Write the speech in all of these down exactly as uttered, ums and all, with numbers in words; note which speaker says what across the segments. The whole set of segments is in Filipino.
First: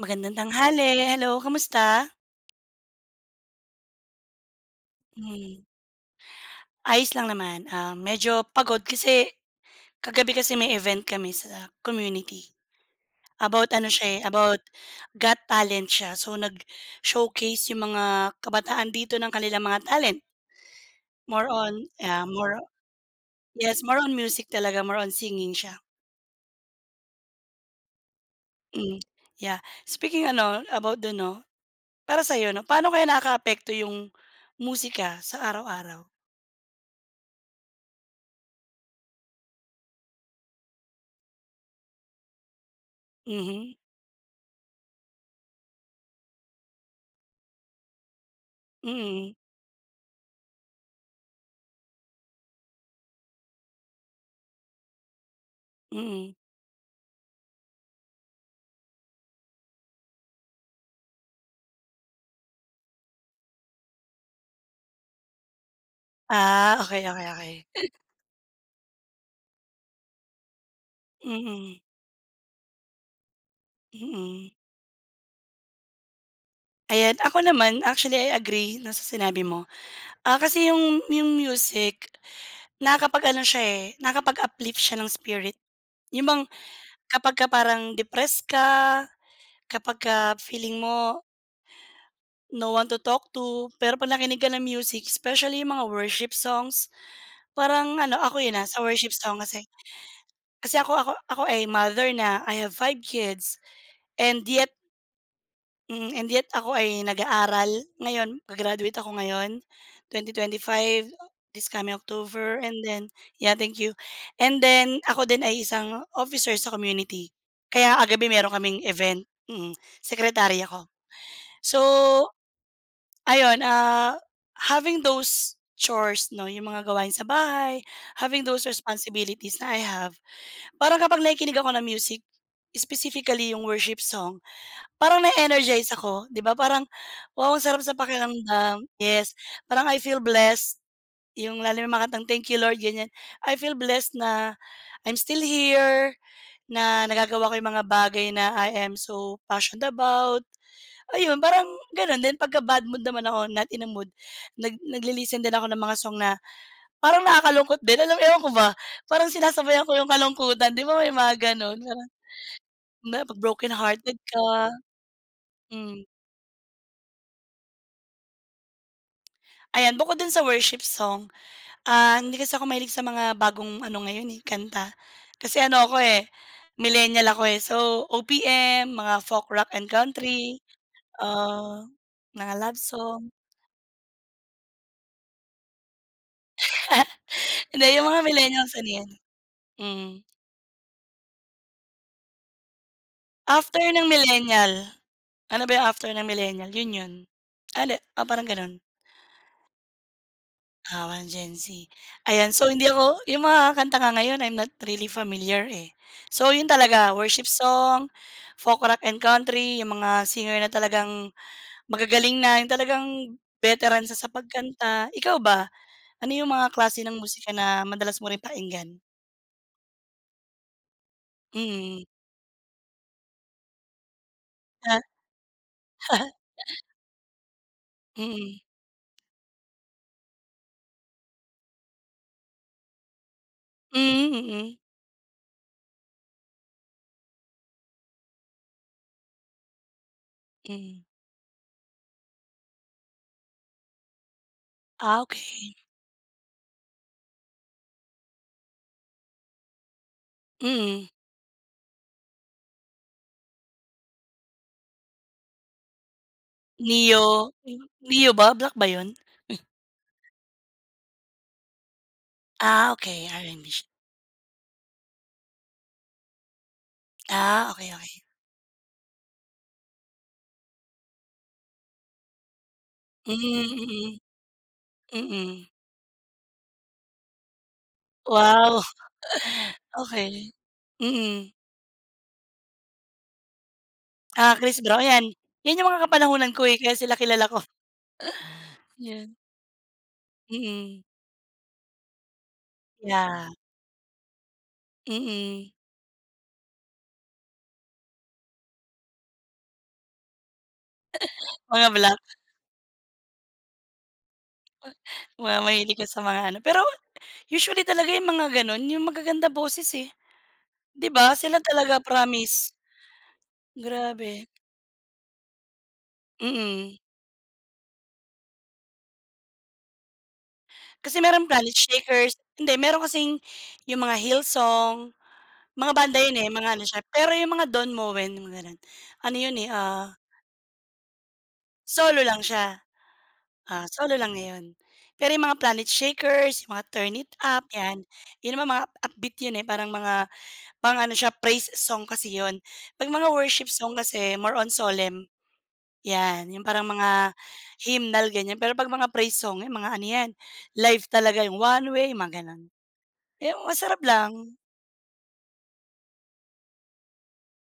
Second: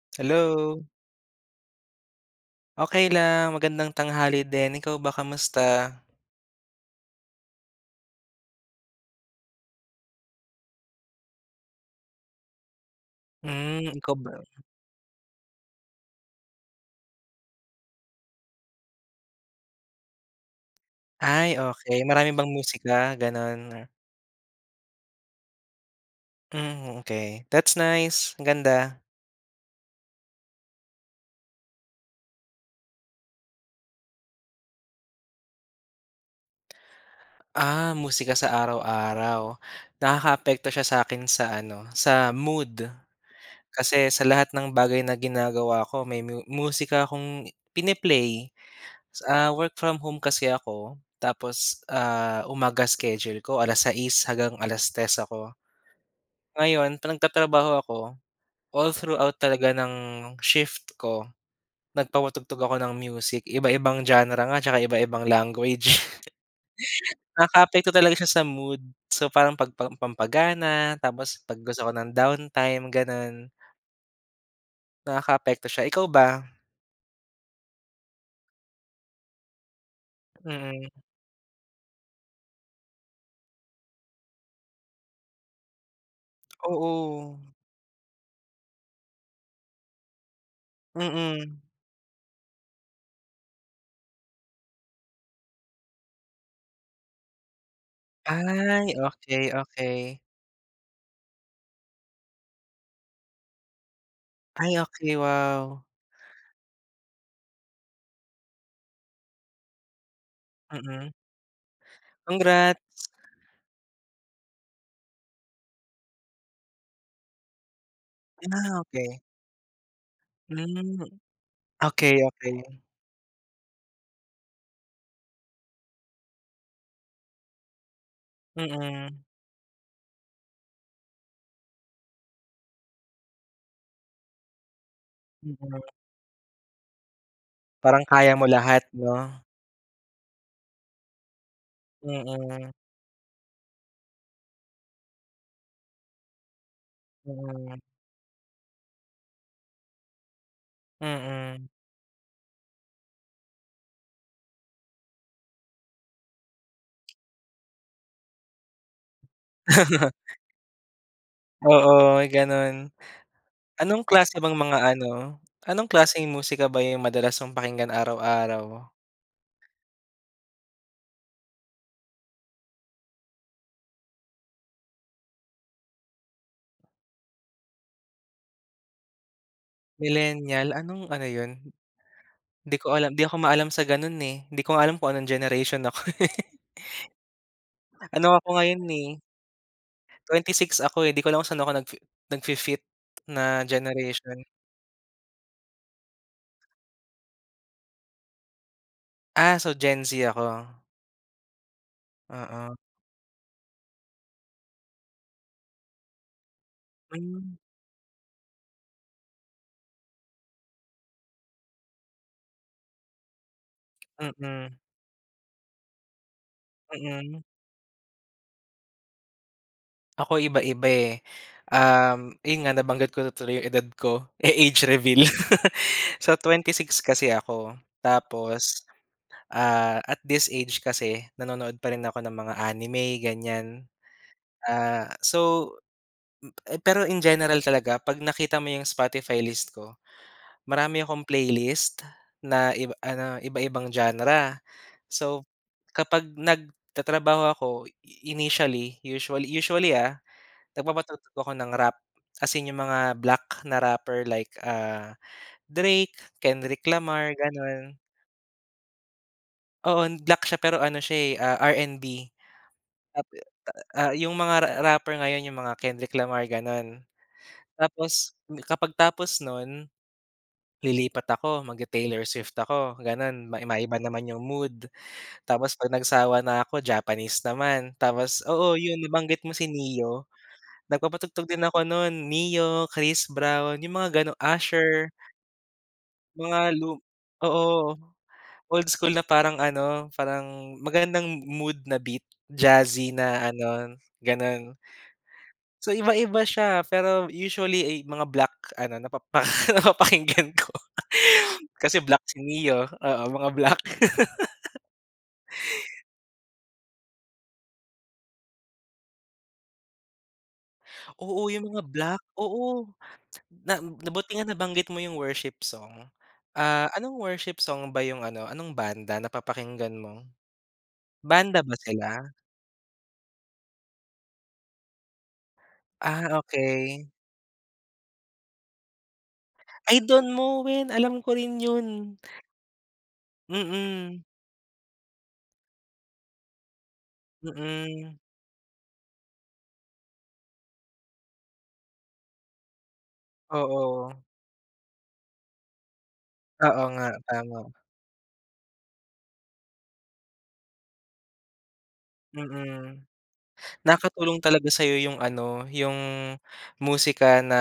Speaker 1: Magandang
Speaker 2: Hello.
Speaker 1: tanghali. Hello, kamusta?
Speaker 2: Okey lang. Magandang tanghali din. Ikaw ba,
Speaker 1: Mm.
Speaker 2: kamusta?
Speaker 1: Ayos lang naman, ah, medyo pagod kasi kagabi kasi may event kami sa community. About ano
Speaker 2: Hmm, ikaw
Speaker 1: siya eh,
Speaker 2: ba?
Speaker 1: about Got Talent siya. So, nag-showcase yung mga kabataan dito ng kanilang mga talent. More
Speaker 2: Ay,
Speaker 1: on
Speaker 2: okey.
Speaker 1: yeah,
Speaker 2: Marami bang
Speaker 1: more
Speaker 2: musika, ganun?
Speaker 1: yes, more on music talaga, more on singing siya.
Speaker 2: Hmm, okey. That's nice. Ang ganda.
Speaker 1: Mm, yeah. Speaking ano, about dun 'no, para sa'yo 'no, paano kaya nakakaapekto yung musika sa araw-araw?
Speaker 2: Ah, musika sa araw-araw? Nakakaapekto siya sa akin sa ano, sa mood.
Speaker 1: Mhm.
Speaker 2: Kasi sa lahat ng bagay na ginagawa ko may mu musika akong pini-play,
Speaker 1: Mm.
Speaker 2: ah, work from home kasi ako. Tapos, ah, umaga schedule ko, alas-sais hanggang alas-tres ako.
Speaker 1: Mm.
Speaker 2: Ngayon, 'pag nagtatrabaho ako, all throughout talaga ng shift ko nagpapatugtog ako ng music, iba-ibang genre nga, tsaka iba-ibang language.
Speaker 1: Ah, okey, okey, okey.
Speaker 2: Nakaapekto talaga siya sa mood. So, parang pag pampagana tapos 'pag
Speaker 1: Mm.
Speaker 2: gusto ko ng downtime, gano'n.
Speaker 1: Mm.
Speaker 2: Nakakaapekto siya, ikaw ba?
Speaker 1: Ayan, ako naman actually I agree na sa sinabi mo. Ah, kasi
Speaker 2: Mm.
Speaker 1: yung, yung music nakakapag-ano siya eh, nakakapag-uplift siya ng spirit. Yung mga
Speaker 2: Oo.
Speaker 1: kapagka parang depressed ka, kapagka feeling mo
Speaker 2: Mm.
Speaker 1: no one to talk to. Pero 'pag nakinig ka ng music, specially yung mga worship songs, parang ano, ako yun, ah, sa
Speaker 2: Ay,
Speaker 1: worship song
Speaker 2: okey,
Speaker 1: kasi,
Speaker 2: okey.
Speaker 1: kasi ako ako ako ay mother na, I have five kids and yet
Speaker 2: Ay, okey, wow.
Speaker 1: Mm, and yet, ako ay nag-aaral ngayon. Ga-graduate ako ngayon, twenty
Speaker 2: Mm.
Speaker 1: twenty-five, this coming octover and
Speaker 2: Congrats.
Speaker 1: then yeah, thank you, and then, ako din ay isang officer sa community. Kaya kagabi meron kaming
Speaker 2: Ah, okey.
Speaker 1: event, mm, secretary ako.
Speaker 2: Hmm.
Speaker 1: So,
Speaker 2: Okey, okey.
Speaker 1: ayun, ah, having those chores 'no, yung mga gawain sa bahay, having those
Speaker 2: Mm.
Speaker 1: responsibilities na I have, parang kapag nakikinig ako ng music, specifically yung worship song, parang
Speaker 2: Mm.
Speaker 1: na-energize ako, di ba parang, wow ang sarap sa
Speaker 2: Parang kaya mo
Speaker 1: pakiramdam
Speaker 2: lahat,
Speaker 1: yes.
Speaker 2: 'no?
Speaker 1: Parang I feel blessed, yung lalo na mga kantang Thank you
Speaker 2: Mm.
Speaker 1: Lord, ganiyan. I feel blessed na I'm still here, na nagagawa ko yung
Speaker 2: Mm.
Speaker 1: mga bagay na I am so passioned about. Ayun, parang
Speaker 2: Mm.
Speaker 1: ganun. Then pagka-bad mood naman ako, not in a mood, nag nagli-listen din ako ng mga song na parang nakakalungkot din, alam mo yun, ewan ko ba, parang sinasabayan ko yung kalungkutan, di ba, may mga gano'n. Parang
Speaker 2: Oo, may ganun.
Speaker 1: [unintelligible] 'pag
Speaker 2: Anong
Speaker 1: brokenhearted
Speaker 2: klase
Speaker 1: ka,
Speaker 2: bang mga ano, anong
Speaker 1: hmm.
Speaker 2: klaseng musika ba yung madalas mong pakinggan araw-araw?
Speaker 1: Ayan, bukod dun sa worship song. Ah, hindi kasi ako mahilig sa mga bagong ano ngayon, eh, kanta. Kasi ano ako, eh, millennial ako, eh. So, O-P-M, mga folk, rock and country.
Speaker 2: Millenial, anong ano yun?
Speaker 1: Ah, mga
Speaker 2: Di
Speaker 1: love
Speaker 2: ko alam. Di
Speaker 1: song.
Speaker 2: ako maalam sa ganun, eh. Di ko nga alam kung anong generation ako eh.
Speaker 1: Hindi, yung mga
Speaker 2: Ano ako
Speaker 1: millennials
Speaker 2: ngayon
Speaker 1: ano
Speaker 2: eh,
Speaker 1: yan, mm.
Speaker 2: twenty six ako eh. Di ko alam kung saan ako nag-fi nag-fi-fit na
Speaker 1: After ng
Speaker 2: generation.
Speaker 1: millennial, ano ba after ng millennial? Yun yun. Ale oh, parang ganun.
Speaker 2: Ah. So, Gen-Z ako?
Speaker 1: Ah, one Gen-Z, ayan. So,
Speaker 2: Oo.
Speaker 1: hindi ako yung mga kanta nga ngayon, I'm not really familiar eh. So, 'yon talaga, worship
Speaker 2: Mm.
Speaker 1: song, folk, rock and country. Yung mga singer na talagang magagaling na, yung talagang veteran sa sa
Speaker 2: Mm.
Speaker 1: pagkanta, ikaw ba? Ano yung mga klase ng
Speaker 2: Mm.
Speaker 1: musika na madalas mo rin pakinggan?
Speaker 2: Ako iba-iba eh.
Speaker 1: Mm.
Speaker 2: Um, yun nga nabanggit ko na tuloy yung edad ko, eh age
Speaker 1: Ah.
Speaker 2: reveal. So, twenty-six kasi ako,
Speaker 1: Mm.
Speaker 2: tapos, ah, at this age kasi nanonood pa rin ako ng mga anime ganyan.
Speaker 1: Mm, mm.
Speaker 2: Ah, so, mm, pero in general talaga 'pag nakita mo yung Spotify list ko,
Speaker 1: Mm.
Speaker 2: marami akong playlist na iba ano, iba-ibang genre.
Speaker 1: Ah,
Speaker 2: So
Speaker 1: okey.
Speaker 2: kapag nagtatrabaho ako i initially usually usually, ah,
Speaker 1: Mm.
Speaker 2: nagpapatugtog ako ng rap ,as in yung mga black na rapper like, ah, Drake, Kendrick Lamar,
Speaker 1: Ne-yo?
Speaker 2: ganon.
Speaker 1: Ne-yo ba, black ba yun?
Speaker 2: Oo, black siya, pero ano siya eh, ah, R&B.
Speaker 1: Ah,
Speaker 2: At,
Speaker 1: okey R&B siya.
Speaker 2: ah, ah, yung mga ra rapper ngayon yung mga Kendrick Lamar gano'n.
Speaker 1: Ah, okey, okey.
Speaker 2: Tapos kapag tapos nun, lilipat ako, mag-te-Taylor Swift ako gano'n, mai maiba
Speaker 1: Mm,
Speaker 2: naman yung mood.
Speaker 1: mm. Mm.
Speaker 2: Tapos 'pag nagsawa na ako Japanese naman, tapos oo
Speaker 1: Wow!
Speaker 2: yun nabanggit mo si Neyo,
Speaker 1: Okey,
Speaker 2: nagpapatugtog
Speaker 1: mm.
Speaker 2: din ako nun Ne-yo, Chris Brown, yung mga ganu
Speaker 1: Ah Chris Brown,
Speaker 2: Usher.
Speaker 1: 'yan. 'Yan yung mga kapanahunan ko
Speaker 2: Mga
Speaker 1: eh,
Speaker 2: lum
Speaker 1: kaya sila kilala ko.
Speaker 2: oo old school na
Speaker 1: 'Yan.
Speaker 2: parang ano, parang
Speaker 1: Mm.
Speaker 2: magandang mood na beat, jazzy
Speaker 1: Yeah.
Speaker 2: na ano, gano'n.
Speaker 1: Mm.
Speaker 2: So iba-iba siya, pero usually ey mga black ano napapaka napapakinggan ko,
Speaker 1: Mga
Speaker 2: kasi
Speaker 1: black.
Speaker 2: black si Ne-yo, oo mga black.
Speaker 1: Wow. Mahilig ka sa mga ano. Pero usually talaga yung mga ganun, yung magagandang boses eh. 'Di ba
Speaker 2: Oo
Speaker 1: sila
Speaker 2: yung mga
Speaker 1: talaga
Speaker 2: black,
Speaker 1: promise.
Speaker 2: oo, na na buti nga
Speaker 1: Grabe.
Speaker 2: nabanggit mo yung worship song. Ah,
Speaker 1: Mm.
Speaker 2: anong worship song ba yung ano, anong banda napapakinggan mo?
Speaker 1: Kasi meron
Speaker 2: Banda
Speaker 1: Planet
Speaker 2: ba sila?
Speaker 1: Shakers hindi meron kasing yung mga Hill Song. Mga banda
Speaker 2: Ah,
Speaker 1: yun eh, mga ano siya,
Speaker 2: okey.
Speaker 1: pero yung mga Don Moen mga ganun, ano yun eh,
Speaker 2: Ay
Speaker 1: ah
Speaker 2: Don Moen, alam ko rin yun.
Speaker 1: Solo lang siya, ah, solo
Speaker 2: Mm.
Speaker 1: lang ngayon. Pero 'yong mga Planet Shakers, mga Turn It Up 'yan,
Speaker 2: Mm.
Speaker 1: 'yon naman mga upbeat 'yon parang mga pang ano, siya praise song kasi 'yon. 'Pag mga worship song
Speaker 2: Oo.
Speaker 1: kasi more on solemn. Yan, yung
Speaker 2: Oo
Speaker 1: parang
Speaker 2: nga,
Speaker 1: mga
Speaker 2: tama.
Speaker 1: hymnal ganyan, pero pag mga praise song, yan mga ano yan life talaga, yung One Way, mga gano'n.
Speaker 2: Mm,
Speaker 1: Yung masarap
Speaker 2: nakatulong
Speaker 1: lang.
Speaker 2: talaga sa'yo yung ano, yung musika na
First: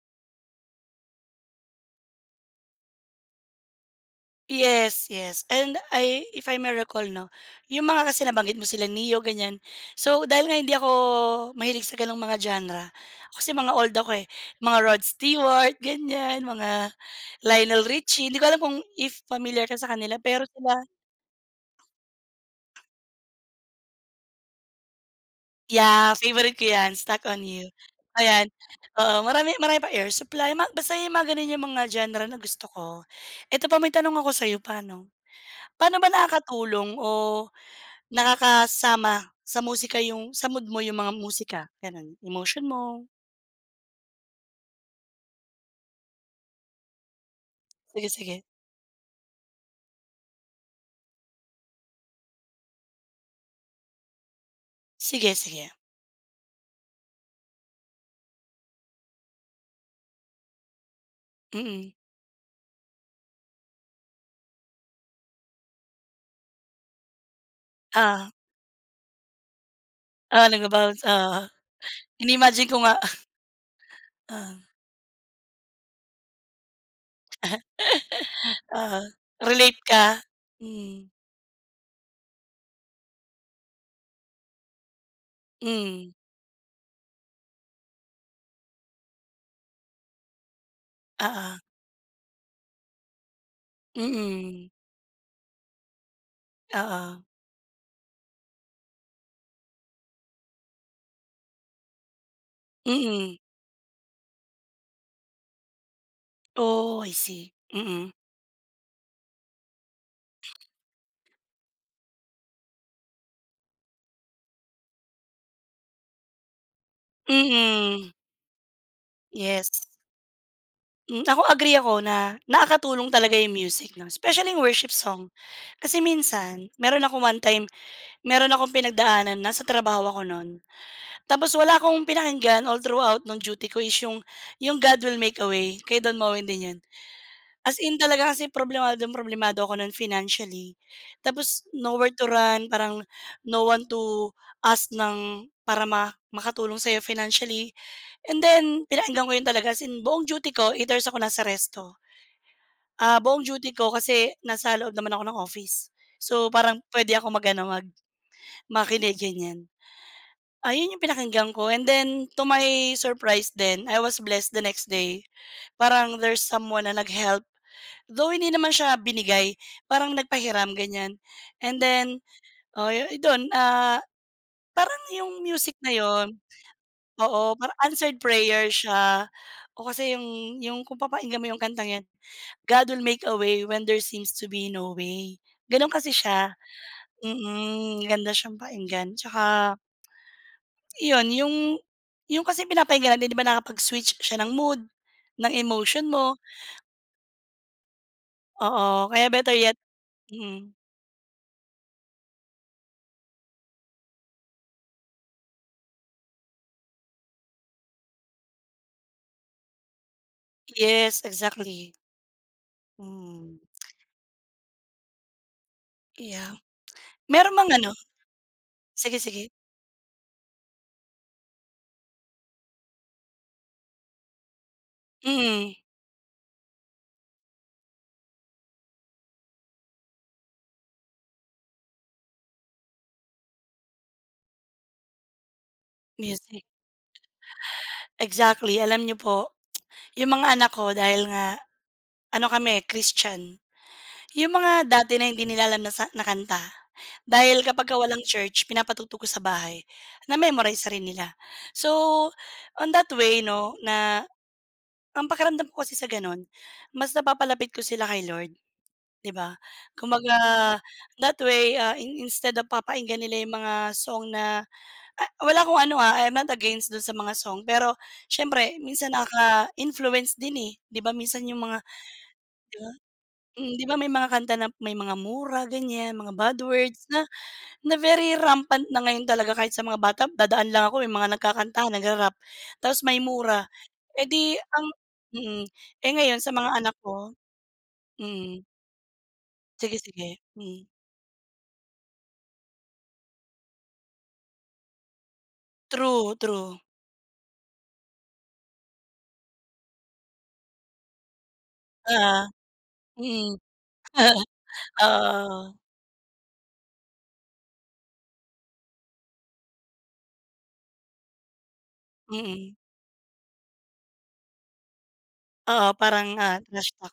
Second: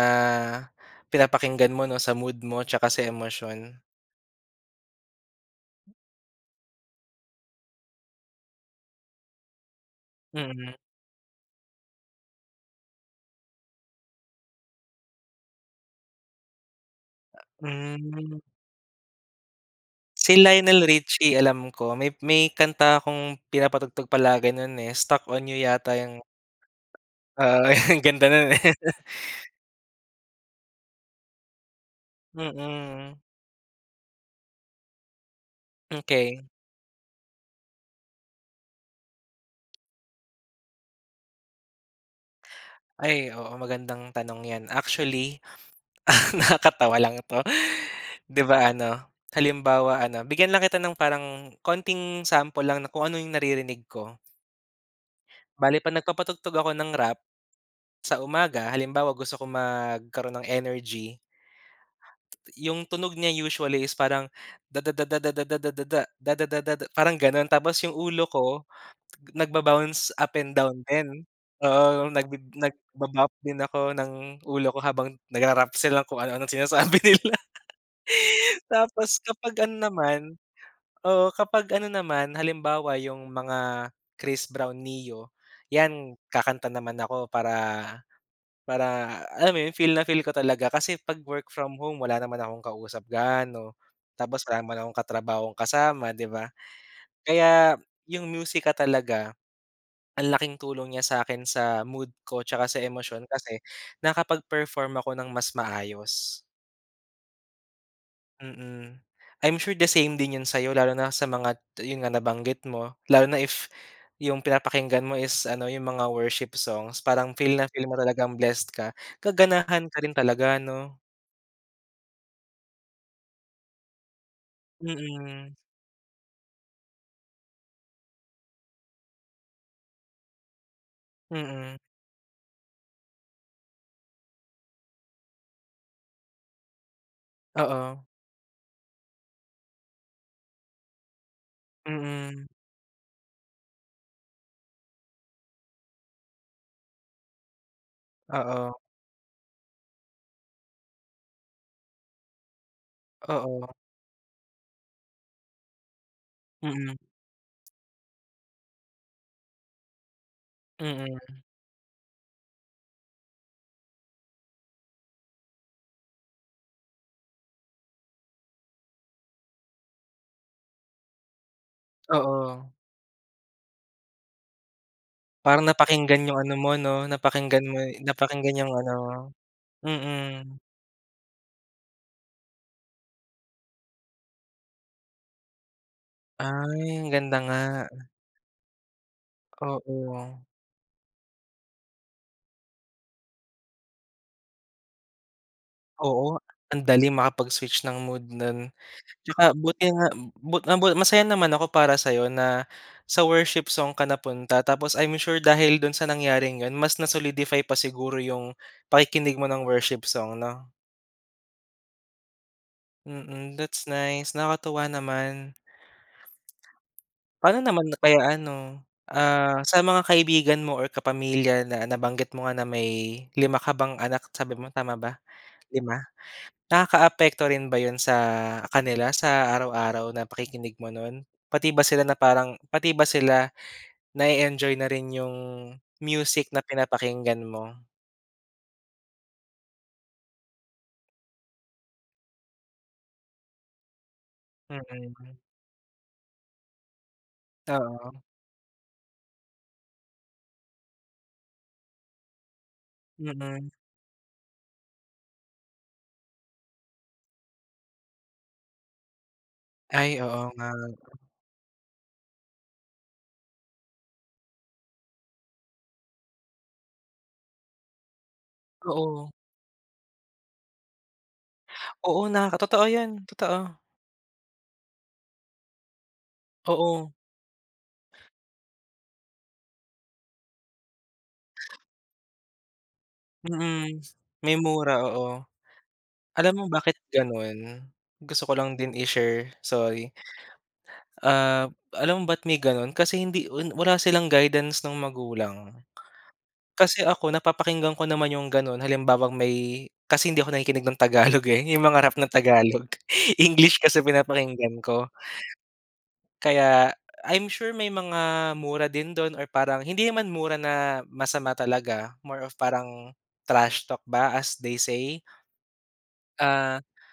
Speaker 2: pinapakinggan mo 'no, sa mood mo, tsaka sa emosyon.
Speaker 1: Yes, yes and I if I may recall 'no, yung mga kasi nabanggit mo sila Ne-yo ganyan, so, dahil nga
Speaker 2: Mm.
Speaker 1: hindi ako mahilig sa ganong mga genre kasi mga old ako eh, mga Rod Stewart ganyan, mga Lionel Richie hindi
Speaker 2: Hmm.
Speaker 1: ko alam kung if familiar ka sa kanila
Speaker 2: Si
Speaker 1: pero sila.
Speaker 2: Lionel Richie alam ko may may kanta 'kong pinapatugtog palagay nun, eh, "Stuck on You" yata
Speaker 1: Yeah,
Speaker 2: yung
Speaker 1: favorite ko 'yan "Stuck on
Speaker 2: Oo,
Speaker 1: You."
Speaker 2: ang ganda
Speaker 1: Ayan,
Speaker 2: nun eh.
Speaker 1: oo marami marami pa Air Supply basta mga ganun 'yong mga genre na gusto ko.
Speaker 2: Mm.
Speaker 1: Eto pa may tanong ako sa'yo, paano, paano ba
Speaker 2: Okey.
Speaker 1: nakakatulong o nakakasama sa musika 'yong sa mood mo 'yong mga musika? Gano'n, emotion mo?
Speaker 2: Ay, oo magandang tanong 'yan actually ...nakakatawa lang 'to.
Speaker 1: Sige,
Speaker 2: 'Di
Speaker 1: sige.
Speaker 2: ba ano halimbawa ano bigyan lang kita ng parang konting sample lang na kung ano yung naririnig ko.
Speaker 1: Sige, sige.
Speaker 2: Bale pag nagpapatugtog ako ng rap sa umaga, halimbawa gusto ko magkaroon ng energy.
Speaker 1: Mm.
Speaker 2: 'Yung tunog niya usually is parang da da da da da da da da da da da da parang ganon, tapos yung ulo
Speaker 1: Oo.
Speaker 2: ko nagba-bounce up
Speaker 1: Ah,
Speaker 2: and down
Speaker 1: nagba-bounce,
Speaker 2: din.
Speaker 1: oo.
Speaker 2: Oo, nag
Speaker 1: Iniimagine ko nga.
Speaker 2: nagba-bop din ako ng
Speaker 1: Ah.
Speaker 2: ulo ko habang nagra-rap sila kung ano-anong sinasabi nila.
Speaker 1: Oo,
Speaker 2: Tapos kapag ano
Speaker 1: relate
Speaker 2: naman.
Speaker 1: ka. Mhm.
Speaker 2: Oo, kapag ano naman, halimbawa yung mga Chris Brown, Ne-yo
Speaker 1: Mhm.
Speaker 2: 'yan kakanta naman ako para, para alam mo yun feel na feel ko talaga kasi pag work
Speaker 1: Oo.
Speaker 2: from home wala naman akong kausap gaano, tapos wala
Speaker 1: Mm.
Speaker 2: naman akong katrabahong kasama 'di ba.
Speaker 1: Oo.
Speaker 2: Kaya yung musika talaga, ang laking tulong niya sa'kin sa mood ko tsaka sa emosyon
Speaker 1: Mm.
Speaker 2: kasi nakakapag-perform ako ng mas maayos.
Speaker 1: Oh, I see, mm.
Speaker 2: Mm. I'm sure the same din yun sa'yo lalo na sa mga yun nga, nabanggit mo. Lalo na if yung pinapakinggan mo is ano, yung mga worship songs. Parang feel na feel mo
Speaker 1: Mm.
Speaker 2: talagang blessed ka,
Speaker 1: Yes.
Speaker 2: gaganahan ka rin talaga, 'no?
Speaker 1: Hmm. Ako agree ako na nakakatulong talaga yung music 'no, specially worship song.
Speaker 2: Mm.
Speaker 1: Kasi minsan, meron akong one time meron akong pinagdaanan, nasa trabaho ako nun tapos
Speaker 2: Mm.
Speaker 1: wala akong pinakinggan all throughout ng duty ko is yung yung "God Will Make a Way" kay Don Moen din yun. As in
Speaker 2: Oo.
Speaker 1: talaga kasi problemadong problemado ako nun financially tapos no where to
Speaker 2: Mm.
Speaker 1: run, parang no one to ask ng para ma makatulong sa'yo financially. And
Speaker 2: Oo.
Speaker 1: then pinakinggan ko yun talaga as in buong duty ko eight hours akong nasa resto. Ah, buong duty
Speaker 2: Oo.
Speaker 1: ko kasi nasa loob naman ako ng office. So, parang
Speaker 2: Mm.
Speaker 1: pwede akong mag ano, mag makinig, ganyan. Ah, 'yon 'yong
Speaker 2: Mm.
Speaker 1: pinakinggan ko and then to my surprise then, I was blessed the next day parang there's someone na nag-help. Though hindi naman siya binigay. Parang nagpahiram, ganyan. And then,
Speaker 2: Oo.
Speaker 1: oh, dun, ah, parang 'yong
Speaker 2: Parang
Speaker 1: music na
Speaker 2: napakinggan
Speaker 1: 'yon.
Speaker 2: yung ano mo 'no,
Speaker 1: Oo,
Speaker 2: napakinggan
Speaker 1: parang
Speaker 2: mo
Speaker 1: answered
Speaker 2: napakinggan
Speaker 1: prayer
Speaker 2: yung ano mo,
Speaker 1: siya. Oo, kasi
Speaker 2: mm.
Speaker 1: 'yong yung kung papakinggan mo 'yong kantang 'yan, 'God will make a way when there seems to be no way,' gano'n kasi siya.
Speaker 2: Ay, ang ganda nga.
Speaker 1: Mm, ganda siyang pakinggan tsaka
Speaker 2: Oo.
Speaker 1: iyon, yung yung kasi pinapakinggan natin di ba nakapag-switch siya ng mood, ng emotion mo.
Speaker 2: Oo, ang dali makapag-switch ng mood nun.
Speaker 1: Oo, kaya better
Speaker 2: Tsaka
Speaker 1: yet
Speaker 2: buti nga bu
Speaker 1: mm.
Speaker 2: bu masaya naman ako para sa'yo na sa worship song ka napunta tapos I'm sure dahil dun sa nangyaring yun mas na solidify pa siguro yung pakikinig mo ng worship song, 'no?
Speaker 1: Yes, exactly.
Speaker 2: Mm,
Speaker 1: Mm.
Speaker 2: that's nice. Nakakatuwa naman.
Speaker 1: Yeah, meron
Speaker 2: Paano
Speaker 1: mang
Speaker 2: naman
Speaker 1: ano
Speaker 2: kaya ano,
Speaker 1: sige, sige.
Speaker 2: ah, sa mga kaibigan mo or kapamilya na nabanggit mo nga na may lima ka bang anak sabi mo, tama ba,
Speaker 1: Mm.
Speaker 2: lima? Nakakaapekto rin ba yun sa kanila sa araw-araw na pakikinig mo nun? Pati ba sila na parang pati ba sila na-e-enjoy na rin yung music
Speaker 1: Music.
Speaker 2: na pinapakinggan mo?
Speaker 1: Exactly. Alam niyo po yung mga anak ko dahil nga ano kami, eh, Christian. Yung mga dati na
Speaker 2: Mm.
Speaker 1: hindi nila alam na sa na kanta dahil kapagka
Speaker 2: Oo.
Speaker 1: walang church pinapatugtog ko sa bahay, na-memorize rin nila. So, on that way
Speaker 2: Mm.
Speaker 1: 'no, na ang pakiramdam ko kasi sa gano'n mas napapalapit ko sila kay Lord, di ba?
Speaker 2: Ay,
Speaker 1: Kumbaga,
Speaker 2: oo nga.
Speaker 1: that way, ah, in instead of papakinggan nila yung mga song na ah, wala akong ano, ah, I am not against dun sa mga song, pero siyempre minsan
Speaker 2: Oo.
Speaker 1: nakaka-influence din, eh. Di ba minsan yung mga
Speaker 2: Oo, nakaka
Speaker 1: ano
Speaker 2: totoo
Speaker 1: yun?
Speaker 2: yun,
Speaker 1: Mm,
Speaker 2: totoo.
Speaker 1: di ba may mga kanta na may mga mura ganyan, mga bad words
Speaker 2: Oo.
Speaker 1: na na very rampant na ngayon talaga kahit sa mga bata. Dadaan lang ako may mga nagkakanta, nagra-rap tapos may mura.
Speaker 2: Mm,
Speaker 1: Eh,
Speaker 2: may
Speaker 1: di ang
Speaker 2: mura, oo.
Speaker 1: mm. Eh, ngayon sa
Speaker 2: Alam mo
Speaker 1: mga anak
Speaker 2: bakit
Speaker 1: ko
Speaker 2: ganun? Gusto ko
Speaker 1: mm.
Speaker 2: lang din i-share,
Speaker 1: Sige,
Speaker 2: sorry.
Speaker 1: sige, mm.
Speaker 2: Ah, alam mo ba't may gano'n? Kasi hindi wala silang guidance ng magulang.
Speaker 1: True, true.
Speaker 2: Kasi ako napapakinggan ko naman yung gano'n halimbawang may kasi hindi ako nakikinig ng Tagalog, eh. Yung mga rap ng
Speaker 1: Oo,
Speaker 2: Tagalog.
Speaker 1: mm.
Speaker 2: English kasi pinapakinggan
Speaker 1: Oo,
Speaker 2: ko.
Speaker 1: oo.
Speaker 2: Kaya I'm sure may mga mura din dun or parang hindi naman mura na masama talaga, more of
Speaker 1: Mm.
Speaker 2: parang trashtalk ba as they say.
Speaker 1: Oo, parang, ah,
Speaker 2: Ah,
Speaker 1: na-shock.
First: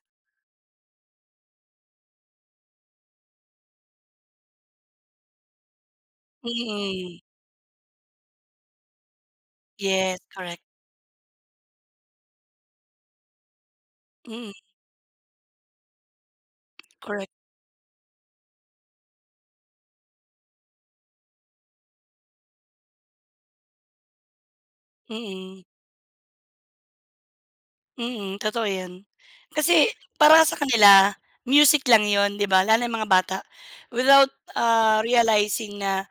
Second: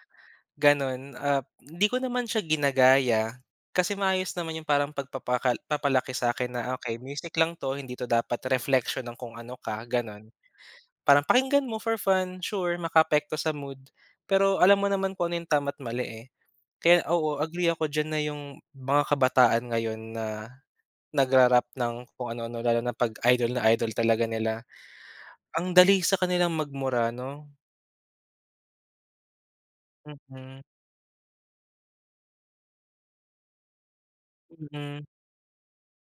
Speaker 2: ganun. Ah, di ko naman siya ginagaya. Kasi maayos naman yung parang pagpapakal papalaki sa'kin na, "Okey,
Speaker 1: Mm.
Speaker 2: music lang 'to, hindi 'to dapat reflection ng kung ano ka,"
Speaker 1: Yes,
Speaker 2: gano'n.
Speaker 1: correct.
Speaker 2: Parang pakinggan mo for fun, sure makaapekto sa mood.
Speaker 1: Mm.
Speaker 2: Pero alam mo naman kung ano yung tama at mali, eh. Kaya
Speaker 1: Correct.
Speaker 2: oo, agree ako diyan na yung mga kabataan ngayon na nagra-rap ng kung ano-ano lalo na 'pag idol na idol talaga nila,
Speaker 1: Mm.
Speaker 2: ang dali sa kanilang magmura, 'no?
Speaker 1: Mm, totoo 'yon. Kasi para sa
Speaker 2: Mhm.
Speaker 1: kanila music lang 'yon, 'di ba? Lalo 'yong mga bata without, ah,
Speaker 2: Mm.
Speaker 1: realizing na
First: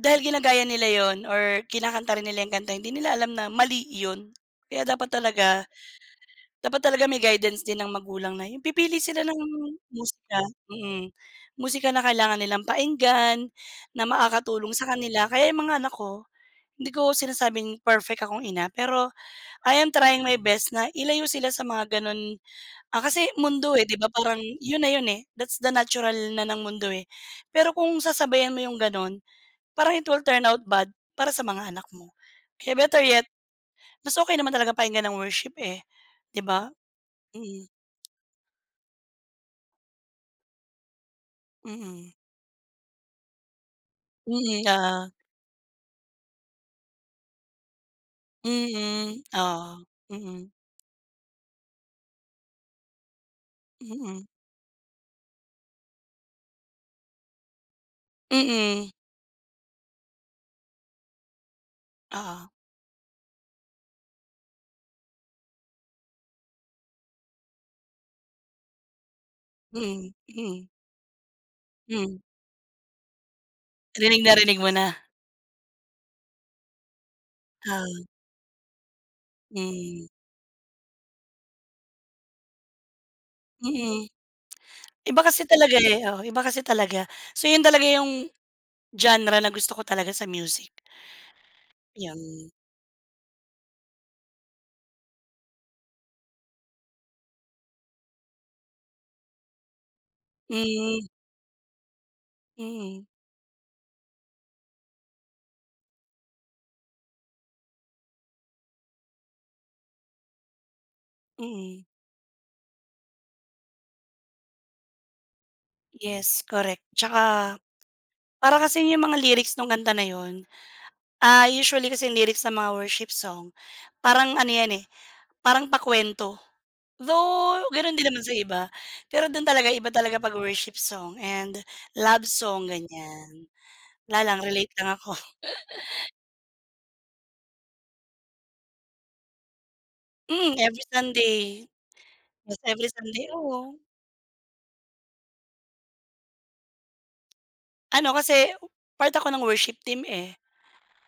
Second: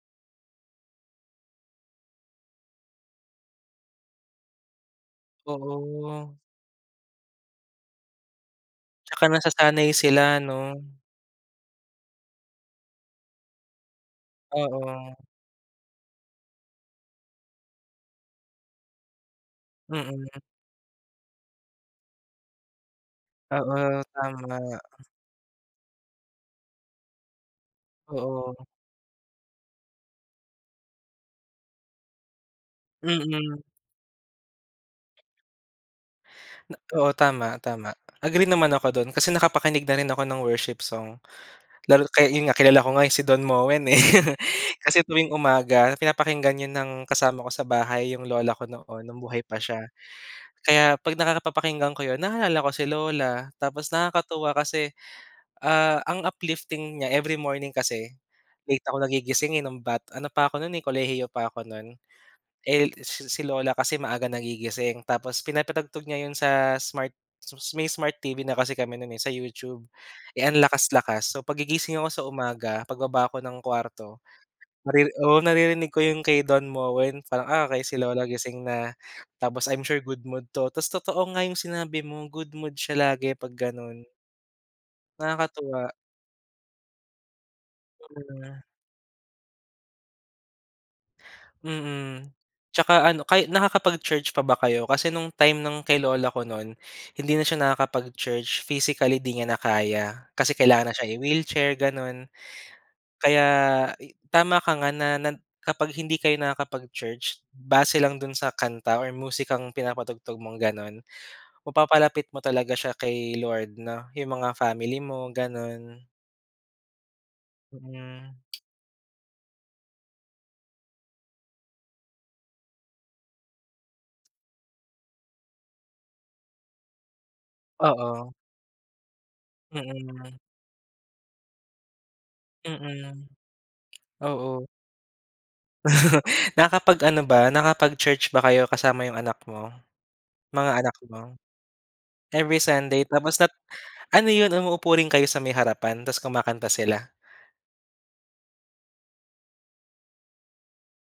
Speaker 1: Dahil ginagaya nila 'yon or kinakanta rin nila 'yong kanta hindi nila alam na mali 'yon kaya dapat talaga.
Speaker 2: Oo.
Speaker 1: Dapat talaga may guidance din ng magulang na 'yong pipili sila
Speaker 2: Tsaka
Speaker 1: ng
Speaker 2: nasasanay sila,
Speaker 1: musika.
Speaker 2: ano?
Speaker 1: Mm. Musika na kailangan nilang pakinggan, na makakatulong sa
Speaker 2: Oo.
Speaker 1: kanila. Kaya 'yong mga anak ko, hindi ko sinasabing perfect akong ina, pero I am trying my
Speaker 2: Mm.
Speaker 1: best na ilayo sila sa mga gano'n, ah, kasi mundo, eh, 'di
Speaker 2: Oo,
Speaker 1: ba parang 'yon
Speaker 2: tama.
Speaker 1: na 'yon, eh. That's the natural na ng mundo, eh. Pero kung sasabayan mo
Speaker 2: Oo.
Speaker 1: 'yong gano'n, parang it will turn out bad para sa mga anak mo. Kaya better yet,
Speaker 2: Mm.
Speaker 1: mas okay naman talaga pakinggan ang worship, eh, 'di ba?
Speaker 2: Na oo, tama,
Speaker 1: Mm.
Speaker 2: tama. Agree naman ako do'n kasi nakapakinig na rin ako ng worship song. Lalo
Speaker 1: Mm.
Speaker 2: kaya, iyon nga, kilala ko nga 'yong si Don Moen, eh.
Speaker 1: Mm,
Speaker 2: Kasi
Speaker 1: oo.
Speaker 2: tuwing umaga pinapakinggan 'yon ng kasama ko sa bahay, 'yong lola ko noon, no'ng
Speaker 1: Mm,
Speaker 2: buhay pa siya.
Speaker 1: oo. Mm.
Speaker 2: Kaya 'pag nakaka papakinggan ko 'yon naalala ko si lola. Tapos
Speaker 1: Mm.
Speaker 2: nakakatuwa kasi, uh, ang uplifting niya. Every morning kasi late
Speaker 1: Mm.
Speaker 2: ako nagigising, eh, no'ng bat ano pa ako no'n, eh, kolehiyo pa ako no'n.
Speaker 1: Oo.
Speaker 2: Eh, l si si lola kasi maaga nagigising. Tapos pinapatugtog niya 'yon sa smart s m may smart TV na kasi kami no'n, eh, sa YouTube.
Speaker 1: Mm,
Speaker 2: Eh, ang
Speaker 1: mm.
Speaker 2: lakas-lakas. So 'pag gigising ako
Speaker 1: Hmm.
Speaker 2: sa umaga, pagbaba ko ng kwarto,
Speaker 1: Rinig na rinig mo na.
Speaker 2: nairiri oo, naririnig ko 'yong kay Don Moen. Parang, "Ah, okey, si
Speaker 1: Oo.
Speaker 2: lola gising na." Tapos I'm sure
Speaker 1: Hmm.
Speaker 2: good mood 'to. Tas totoo nga 'yong sinabi mo. Good mood siya lagi 'pag gano'n.
Speaker 1: Mm. Iba kasi talaga,
Speaker 2: Nakakatuwa.
Speaker 1: eh. Oo, iba kasi talaga. So 'yon talaga 'yong
Speaker 2: Mm.
Speaker 1: genre na gusto ko talaga sa music.
Speaker 2: Mm.
Speaker 1: 'Yan.
Speaker 2: Tsaka, ano kay nakakapag-church pa ba kayo? Kasi no'ng time ng kay lola ko no'n, hindi na siya nakakapag-church, physically 'di niya na kaya. Kasi kailangan na
Speaker 1: Mm.
Speaker 2: siya i-wheelchair, gano'n.
Speaker 1: Mm.
Speaker 2: Kaya i tama ka nga na nan kapag hindi kayo nakakapag-church, base lang do'n sa kanta or musikang pinapatugtog mong gano'n,
Speaker 1: Mm.
Speaker 2: mapapalapit mo talaga siya kay Lord, no? 'Yong mga family mo, gano'n.
Speaker 1: Yes, correct. 'Tsaka
Speaker 2: Mm.
Speaker 1: para kasing 'yong mga lyrics no'ng kanta na 'yon ah, usually kasi ang lyrics ng mga worship song, parang ano 'yan, eh, parang pakuwento. Though gano'n din naman
Speaker 2: Oo.
Speaker 1: sa iba. Pero do'n talaga iba talaga 'pag
Speaker 2: Mm.
Speaker 1: worship song and love song,
Speaker 2: Mm,
Speaker 1: ganiyan. 'La lang,
Speaker 2: oo.
Speaker 1: relate lang ako.
Speaker 2: Nakapag-ano ba nakapag-church ba kayo kasama 'yong anak mo?
Speaker 1: Mm,
Speaker 2: Mga
Speaker 1: every
Speaker 2: anak mo?
Speaker 1: Sunday.
Speaker 2: Every
Speaker 1: Every
Speaker 2: Sunday
Speaker 1: Sunday,
Speaker 2: tapos nap
Speaker 1: oo.
Speaker 2: ano 'yon umuupo rin kayo sa may harapan tas kumakanta sila?
Speaker 1: Ano kasi part ako ng worship team, eh.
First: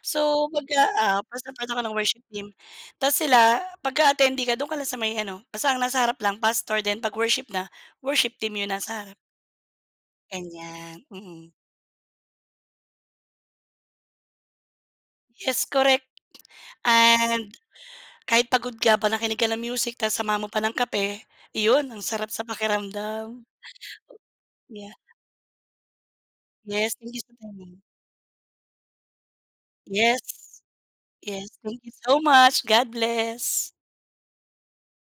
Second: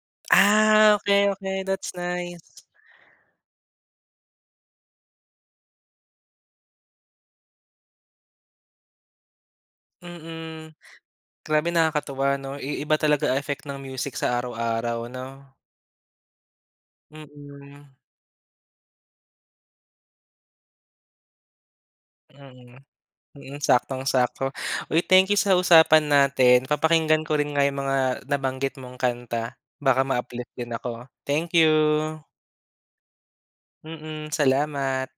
Speaker 1: So kumbaga,
Speaker 2: Ah,
Speaker 1: ah,
Speaker 2: okey,
Speaker 1: present
Speaker 2: okey,
Speaker 1: part ako
Speaker 2: that's
Speaker 1: ng worship
Speaker 2: nice.
Speaker 1: team tas sila, 'pagka attendee ka do'n ka lang sa may ano, basta ang nasa harap lang pastor 'pag worship na worship team 'yong nasa harap.
Speaker 2: Mm.
Speaker 1: Ganiyan, mm.
Speaker 2: Grabe, nakakatuwa, 'no? I iba talaga effect ng music sa araw-araw, 'no?
Speaker 1: Yes, correct. And
Speaker 2: Mm.
Speaker 1: kahit pagod ka 'pag nakinig ka ng music tas samahan mo pa ng kape, iyon, ang sarap sa
Speaker 2: Mm.
Speaker 1: pakiramdam.
Speaker 2: Mm, saktong-sakto.
Speaker 1: Yeah.
Speaker 2: Uy, thank you sa usapan natin.
Speaker 1: Yes, thank you
Speaker 2: Papakinggan
Speaker 1: sa
Speaker 2: ko rin
Speaker 1: time,
Speaker 2: nga
Speaker 1: ah.
Speaker 2: 'yong mga nabanggit mong kanta. Baka
Speaker 1: Yes.
Speaker 2: ma-uplift din ako.
Speaker 1: Yes.
Speaker 2: Thank you.
Speaker 1: Thank you so much. God bless.
Speaker 2: Mm, salamat.